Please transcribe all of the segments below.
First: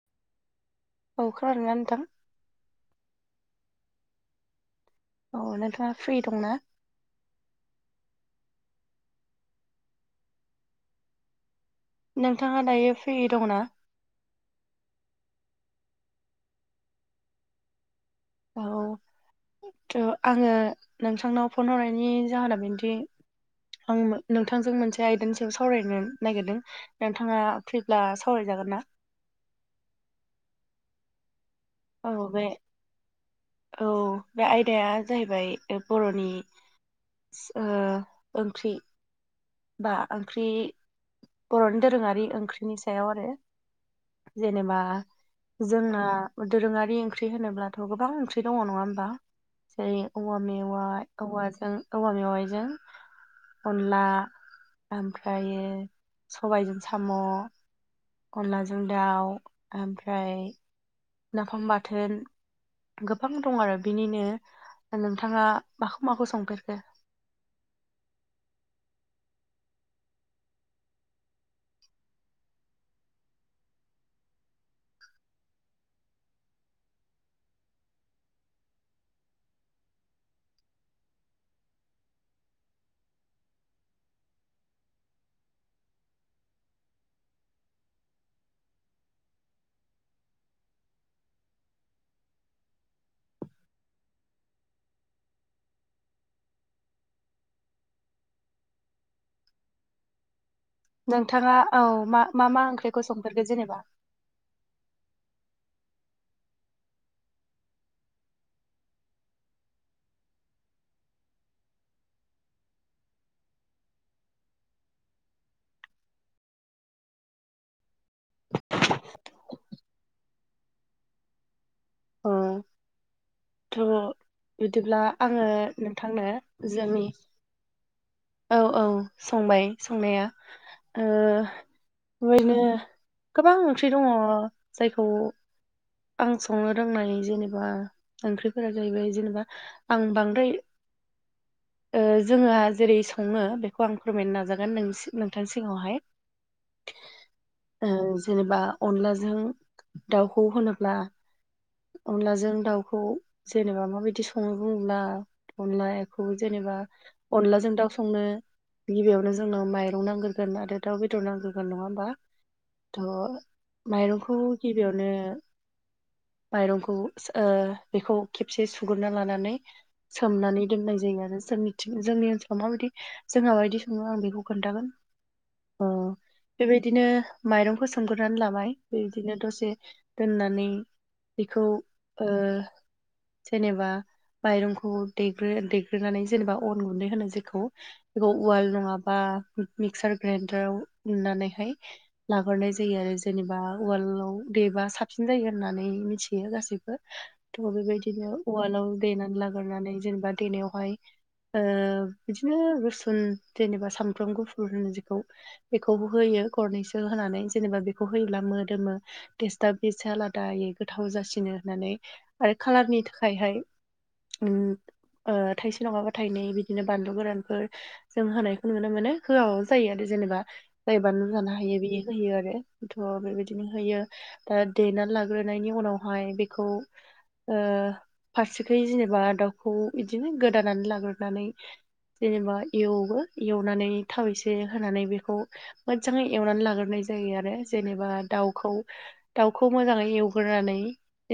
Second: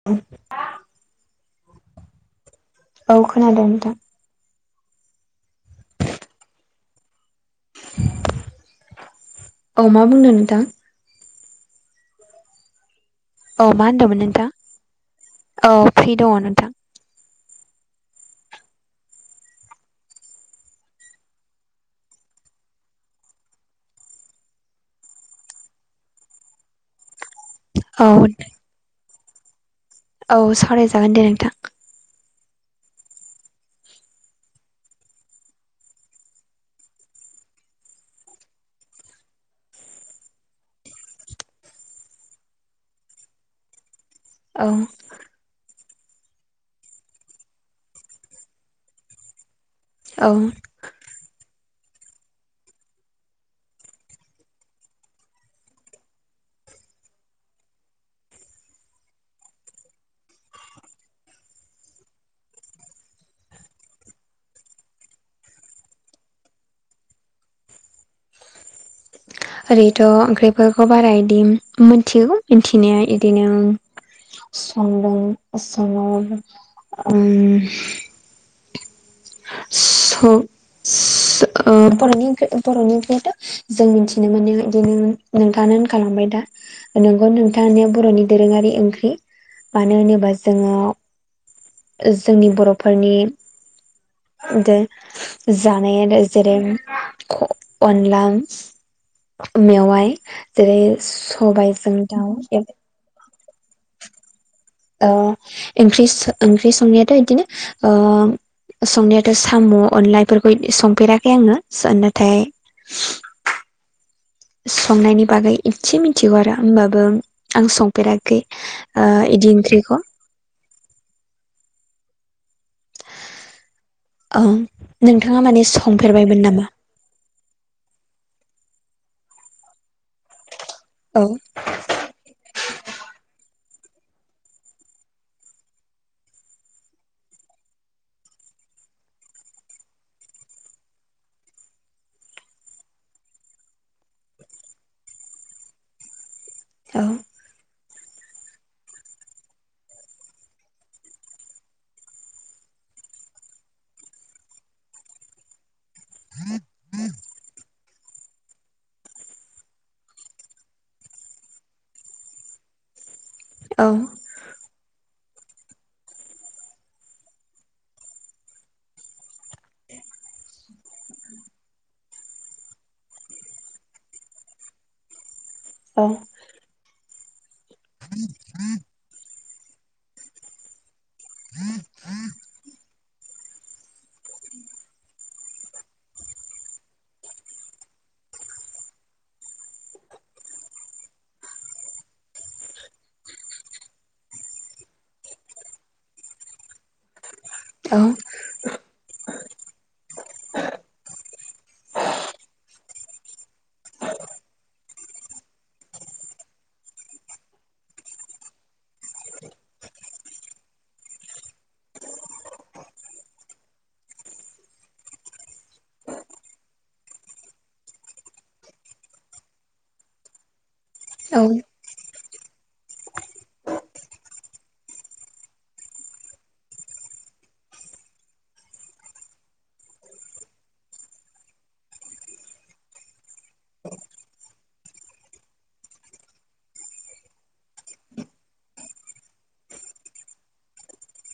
[inaudible] औखारारङा नोंथां औ खोनादों नोंथां औ नोंथाङा फ्रि दंनाा औ मा बुंदों नोंथां नोंथाङा दायो फ्रि दंना औ मा होनदोंमोन नोंथां औ फ्रि दङ नोंथां औ थ' आङो नोंथांनाव फन हरनायनि जाहोना बिदि आं नोंथांजों मोनसे आयदानि सायाव सावरायनो नागिरदों नोंथाङा फैब्ला औ सावरायजागोन ना औ सावरायजागोन दे नोंथां औ बे औ बे आयदाया जाहैबाय बर'नि ओंख्रि बा ओंख्रि बर'नि दोरोङारि ओंख्रिनि सायाव आरो औ जेनेबा जोंना दोरोङारि ओंख्रि होनोब्लाथ' गोबां ओंख्रि दङ नङा होमबा जेरै औ औवा मेवाइ औवाजों औवा मेवाइजों अनला ओमफ्र सबायाइजों साम' अनलाजों दाउ ओमफ्राय नाफाम बाथोन गोबां दं आरो बिनिनो नोंथाङा माखौ माखौ संफेरखो ओरैथ' ओंख्रिफोरखौ बारा इदि मोनथिगौ मिथिनाया इदिनो सं स स बरानि बरनि [unintelligible] जों मिथिनो मोनो बिदिनो नोंथाङानो होनखबाय दा नंगौ नोंथांा बर'नि दोरोङारि ओंख्रि मानो होनोबा जोङो जोंनि बर'फोरनि दे जानाय आरो जेरै अनला मेवाय जेरै सबायजों दाउ सम्र्क जेनेबा ओं ओंख्रि संनायाथ' बिदिनो संनायाथ' साम' अनलाफोरखौ संफेराखै आङो नाथाय संनायनि बागै एसे मिथिगौ आरो हबाबो आं संफेराखै इदि ओंख्रिखौ अ थ' औ बिदिब्ला नोंथाङा आङो माने नोंथांनो संफेरबायमोन नामा जोंनि औ औ संबाय संनाया औ बेओायनो गोबां ओंख्रि दङ जायखौ आं संनो रोंनाय जेनेबा ओंख्रिफोरा जाहैबाय जेनेबा आं बांद्राय जोङो जेरै सङो बेखौ आं फोरमायनो नाजागोन नों नोंथांनि सिगाङावहाय औ जेनेबा अनलाजों दाउखौ होनोब्ला अनलाजों दाउखौ जेनेबा माबायदि सङो बुङब्ला अनला ए बे खौ जेनेबा अनलाजों दाउ संनो गिबियावनो जोंनो माइरं नांग्रोगोन आरो दाउ बेदर नांग्रोगोन नङा होमबा थ' औ माइरंखौ गिबियावनो माइरंखौ ओ बेखौ खेबसे सुगोरना लानानै सोमनानै दोननाय जायो आरो जोंनिथिं जोंनि ओनसोलाव माबायदि जोंहा माबायदि सङो आं बेखौ खोन्थागोन अ औ बेबायदिनो माइरंखौ सोमग्रोनानै लाबाय बेबायदिनो दसे दोननानै बेखौ ओ जेनेबा माइरंखौ देग्रो दैेग्रोनानै जेनेबा अन गुन्दै होनो जेखौ बेखौ उवाल नङाबा मिक्सार ग्राइनडारव उनानैहाय लाहरनाय जायो आरो जेनेबा वालाव देबा साबसिन जायो होननानै मिथियो गाससिबो थ औ बेबायदिनो उवालाव दैेनानै लाग्रनानै जेनेबा देनायावहाय ओ बिदिनो रुसुन जेनेबा सामब्राम गुफुर होनजखौ बेखौबो होयो गरनैसो होनानै जेनेबा बेखौ होयोब्ला मोदोमो तेस्टा बे सालाद दायो गोथाव जासिनो होननानै आरो खालारनि थाखायहाय उम ओ थाइसे नङाबा थाइनै बिदिनो बानलु गोरानफोर जों होनायखौ नुनो मानो होआबाबो जायो आरो जेनेबा जाय बानलु जानो हायो बियो होयो आरो थ बेबायदिनो होयो दा देना ला ग्रोनायनि उनावहाय बेखौ ओ फारसेखै जेनेबा दाउखौ बिदिनो गोदानानै लाग्रोनानै जेनेबा एवो एवनानै थाव एसे होनानै बेखौ मोजाङै एवनानै लाग्राय जायो आरो जेनेबा दाउखौ दाउखौ मोजाङै एवग्रोनानै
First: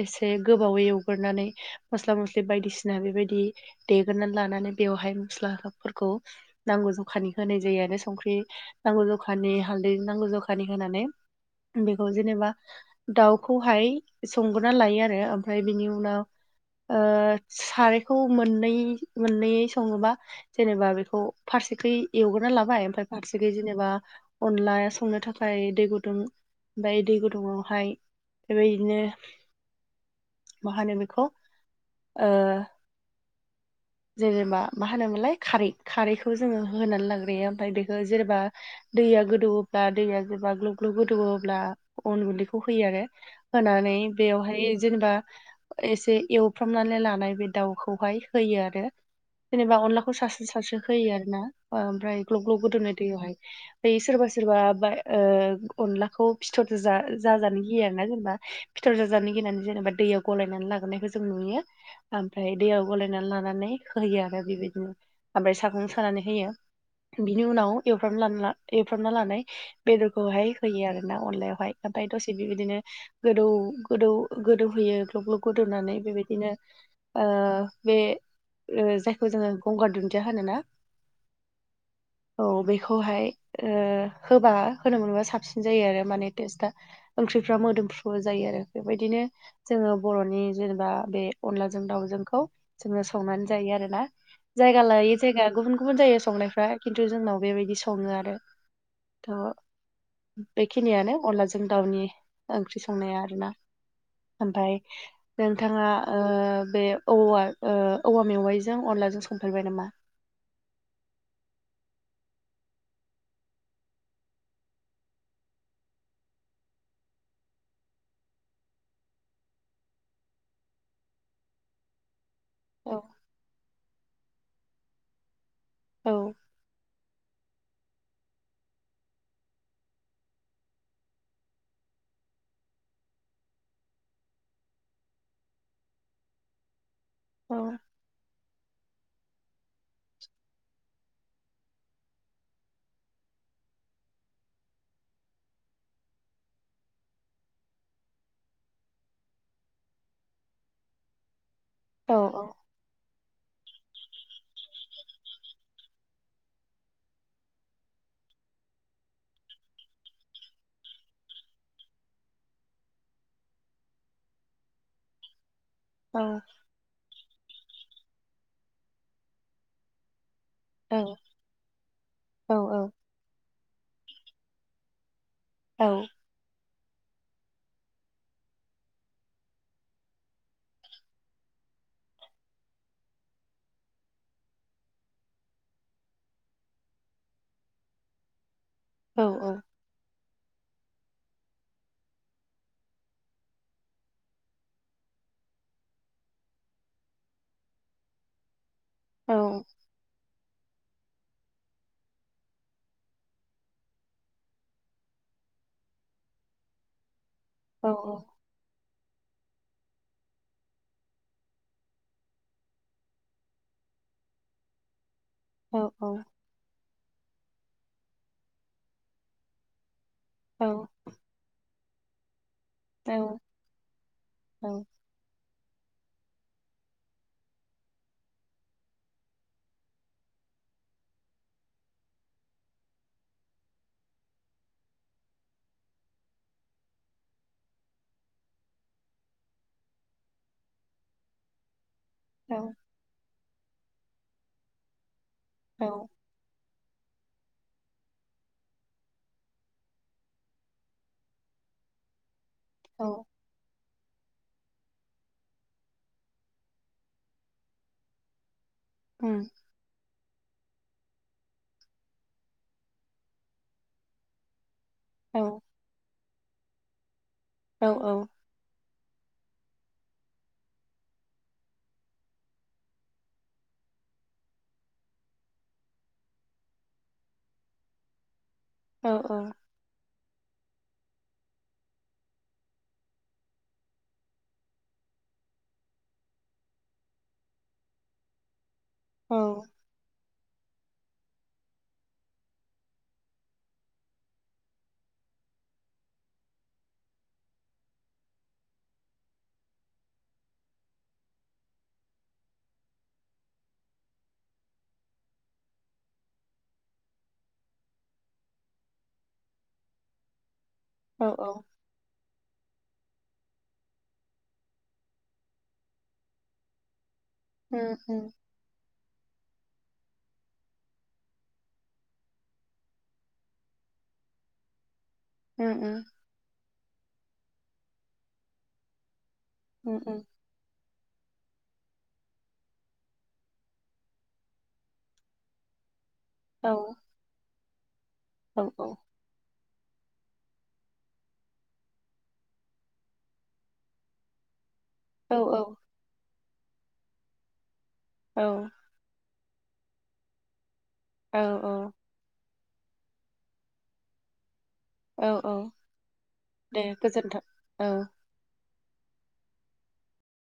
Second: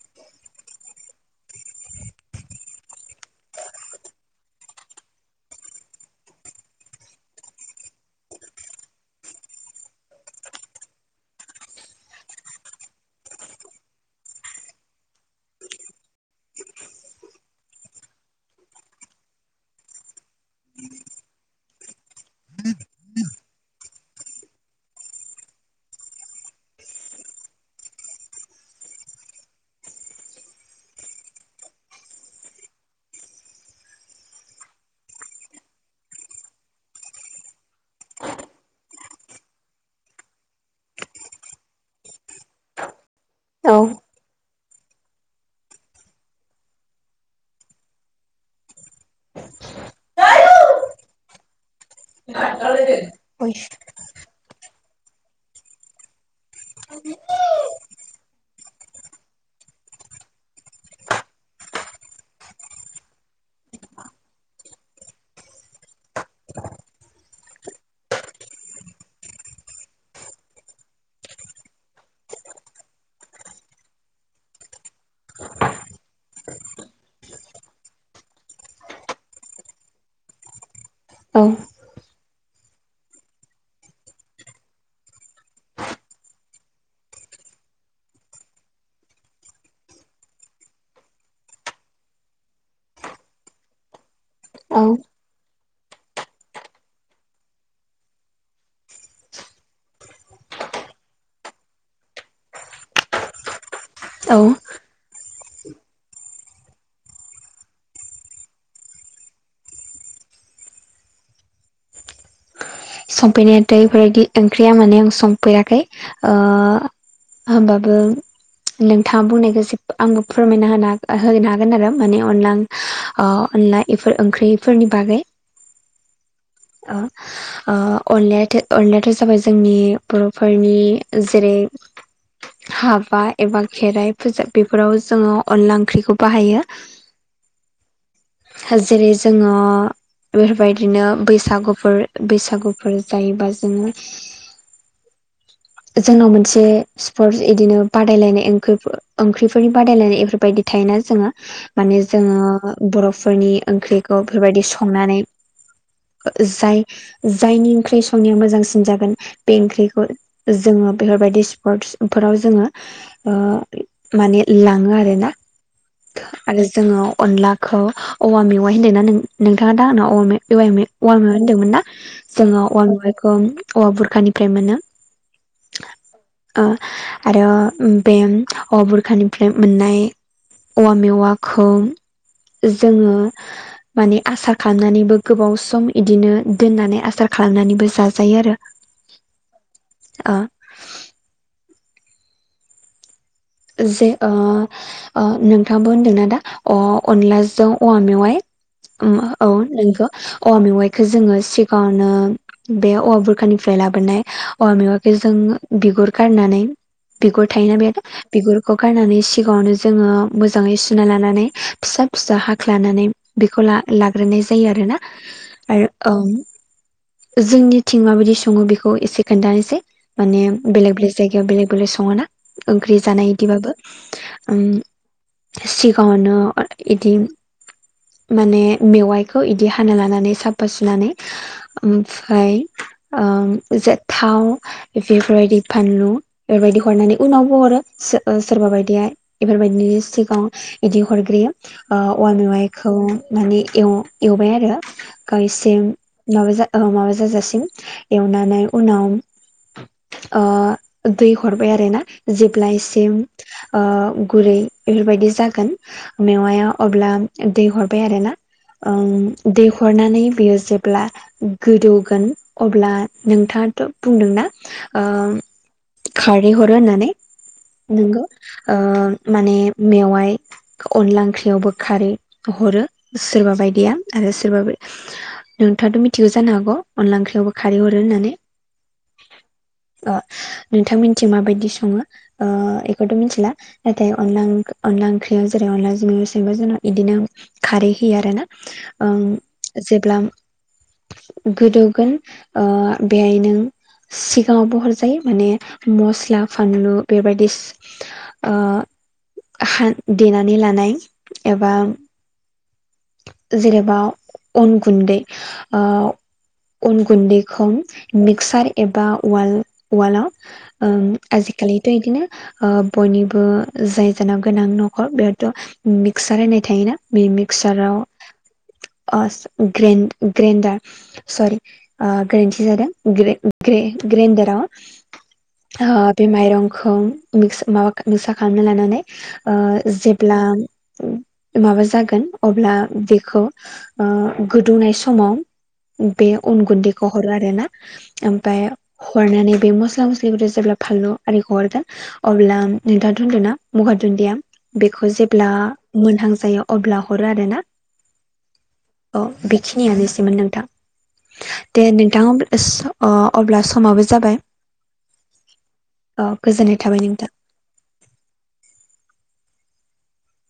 एसे गोबावै एवग्रोनानै मस्ला मस्लि बायदिसिना बेबायदि देगोननानै लानानै बेवहाय मस्लाफोरखौ नांगौ जखानि होनाय जायो आरो संख्रि नांगौ जखानि हालदै नांगौ जखानि होनानै बेखौ जेनेबा दाउ खौहाय संगा लायो आरो ओमफ्राय बेनि उनाव ओ सारायखौ मोननै मोननैै सङोबा जेनेबा बेखौ फारसेखै एवग्रोना लाबाय ओमफ्राय फारसेखै जेनेबा अनला संनो थाखाय दै गुदुं ओमाय दै गुदुङावहाय बेबायदिनो मा होनो बेखौ ओ [inaudible] जेनेबा मा होनोमोनलाय खारै खारैखौ जोङो होनानै लाग्रोयो ओमफ्राय बेखौ जेनेबा दैया गोदौवोब्ला दैया जेब्ला ग्लोब ग्लुब गोदौ अब्ला अन उन्दैखौ होयो आरो होनानै बेवहाय जेनेबा एसे एवफ्रामनानै लानाय बे दाउखौहाय होयो आरो जेनेबा अनलाखौ सारस्रो सारस्रो होयो आरोना ओमफ्राय ग्लब ग्लब गोदोननाय दैयावहाय बे सोरबा सोरबा बा ओ अनलाखौ फिथरजा जा जाजानो गियो होयो आरोना जेनेबा फिथर जाजानो गिनानै जेनेबा दैयाव गलायनानै लागोनायखौ जों नुयो ओमफ्राय दैयाव गलायनानै लानानै होयो आरो बेबायदिनो ओमफ्राय सागं सानै होयो बिनि उनाव एवफ्रामना लान ला एवफ्रामना लानाय बेदरखौहाय होयो आरोना अनलायावहाय ओमफ्राय दसे बेबायदिनो गोदौ गोदौ गोदौहोयो ग्लब ग्लब गोदौनानै बेबायदिनो बे जायखौ जोंङो गंगार दुन्दिया होनोना औ औ बेखौहाय ओ होबा होनो मोनबा साबसिन जायो आरो माने टेस्टआ ओंख्रिफ्रा मोदोमफ्रुबो जायो आरो बेबायदिनो जोंङो बर'नि जेनेबा बे अनलाजों दाउजोंखौ जोंङो संनानै जायो आरोना जायगा औ लायै जायगा गुबुन गुबुन जायो संनायफ्रा खिन्थु जोंनाव बेबायदि संङो आरो थ बेखिनियानो अलाजों दाउनि ओंख्रि संनाया आरोना औ ओमफाय नोंथांङा ओ बे औवा ओ औवा मेवाइजों अनलाजों संफेरबाय नामा संफेरनायाथ बेफोरबायदि ओंख्रिया माने आं संफेराखै ओ होमबाबो नोंथाङा बुंनायखौ आंबो फोरमायना होनो होनो हागोन आरो माने अनला औ ओ अनला इफोर ओंख्रिफोरनि बागै औ अ ओ अनलायाथ' अनलायाथ' जाबाय जोंनि बर'फोरनि जेरै हाबा एबा खेराइ फोजा बेफोराव जोंङो अनला ओंख्रिखौ बाहायो [inaudible] औ जेरै जोंङो बेफोरबायदिनो बै सागुफोर बैसागुफोर जायोबा जोंङो जोंनाव मोनसे स्पर्टस इदिनो बादायलायनाय ओंख्रिफोरनि बादायलायनाय बेफोरबायदि थायोना जोंङो माने औ जोंङो बर'फोरनि ओंख्रिखौ बेफोरबायदि संनानै जाय जायनि ओंख्रि संनाया मोजांसिन जागोन बे ओंख्रिखौ जोंङो बेफोरबायदि स्पर्टस फोराव जोंङो ओ माने लांङो आरोना अ जोंङो अनलाखौ औवा मेवाइ होनदों नों नोंथांङा दा आंनावाय औवा मेवाइ होनदोंमोन ना औ जोंङो औवा मेवाइखौ औवा बुरखानिफ्राय मोनो औ ओ आरो बे औवा बुरखानिफ्राय मोननाय औवा मेवाखौ जोंङो माने आसार खालामनानैबो गोबाव सम इदिनो दोननानै आसार खालामनानैबो जाजायो आरो औ औ ओ जे ओ ओ नोंथाङाबो होनदोंनाा दा अ अनलाजों औवा मेवाइ उम औ नंखौ औवा मेवाइखौ जोंङो सिगांङनो बे औवा बुरखानिफ्राय लाबोनाय औवा मेवखौ जों बिगुर गारनानै बिगुर थायोना उम बेहाबो बिगुरखौ गारनानै सिगाङावनो जोंङो मोजांङै सुना लानानै फिसा फिसा हाख्लानानै बेखौ ला लाग्रोनाय जायो आरोना औ औ आरो ओ जोंनिथिं माबायदि संङो बेखौ एसे खोन्थानोसै माने औ बेलेग बेलेग जायगायाव बेलेग बेलेग संङो ना ओंख्रि जानाय इदिबाबो उम सिगाङावनो इदि माने मेवाइखौ इदि हाना लानानै साफा सुनानै ओमफ्राय ओ इजा थाव बेफोरबायदि फानलु बेफोरबायदि हरनानै उनावबो हरो सोरबा बायदिया इफोरबायदिनि सिगाङाव इदि हरग्रोयो ओ औवान मेवाइखौ माने एव एवबाय आरो औ गायसिम माबा माबा जाजासिम एवनानै उनाव दै हरबाय आरोना जेब्लायसिम अ गुरै बेफोरबायदि जागोन मेवाया अब्ला दै हरबाय आरो ना उम ओं दैहरनानै बियो जेब्ला गोदौगोन अब्ला नोंथाङाथ' बुंदोंना ओ उम उम खारै हरो होननानै उम नंगौ ओ माने मेवाइ अनला ओंख्रियावबो खारै हरो सोरबा बायदिया आरो सोरबा नोंथाङाथ' मिथिगौ जानो हागौ अनला ओंख्रियावबो खारै हरो होननानै औ औ ओ नोंथां मोनथि माबायदि सङो बेखौथ' मिथिला नाथाय अनला ओं अनला ओंख्रियाव जेरै अनला जों [unintelligible] जोंना बिदिनो खारै होयो आरो ना ओ जेब्ला गोदौगोन ओ बेहाय नों सिगाङावबो हरजायो माने मस्ला फानलु बेबायदि ओ हान देनानै लानाय एबा जेनेबा अन गुन्दै ओ अन गुन्दैखौ मिक्सार एबा उवाल उवालाव उम औ आजिखालिथ' बिदिनो बयनिबो जाय जानाव गोनां न'खर बेयावथ' मिक्सार होननाय थायोना बे मिक्साराव अ ग्रेन ग्रेन्डार सरि ओ गोरोन्थि जादों ग्रे ग्रे ग्रेनदाराव ओ बे माइरंखौ मि माबा मिक्सा खालामना लानानै ओ जेब्ला माबा जागोन अब्ला बेखौ ओ गोदौनाय समाव बे अन गुन्दैखौ हरो आरो ना ओमफाय हरनानै बे मस्ला मस्लिखौ' जेब्ला फानलु आरि हरगोन अब्ला नोंथाङाथ होनदों ना गंगार दुन्दिया बेखौ जेब्ला मोनहां जायो अब्ला हरो आरो ना औ अ बेखिनियानोसैमोन नोंथां दे नों थां अ सअब्ला समाबो जाबाय औ औ औ गोजोननाय दे थाबाय नोंथां गोजोनथों औ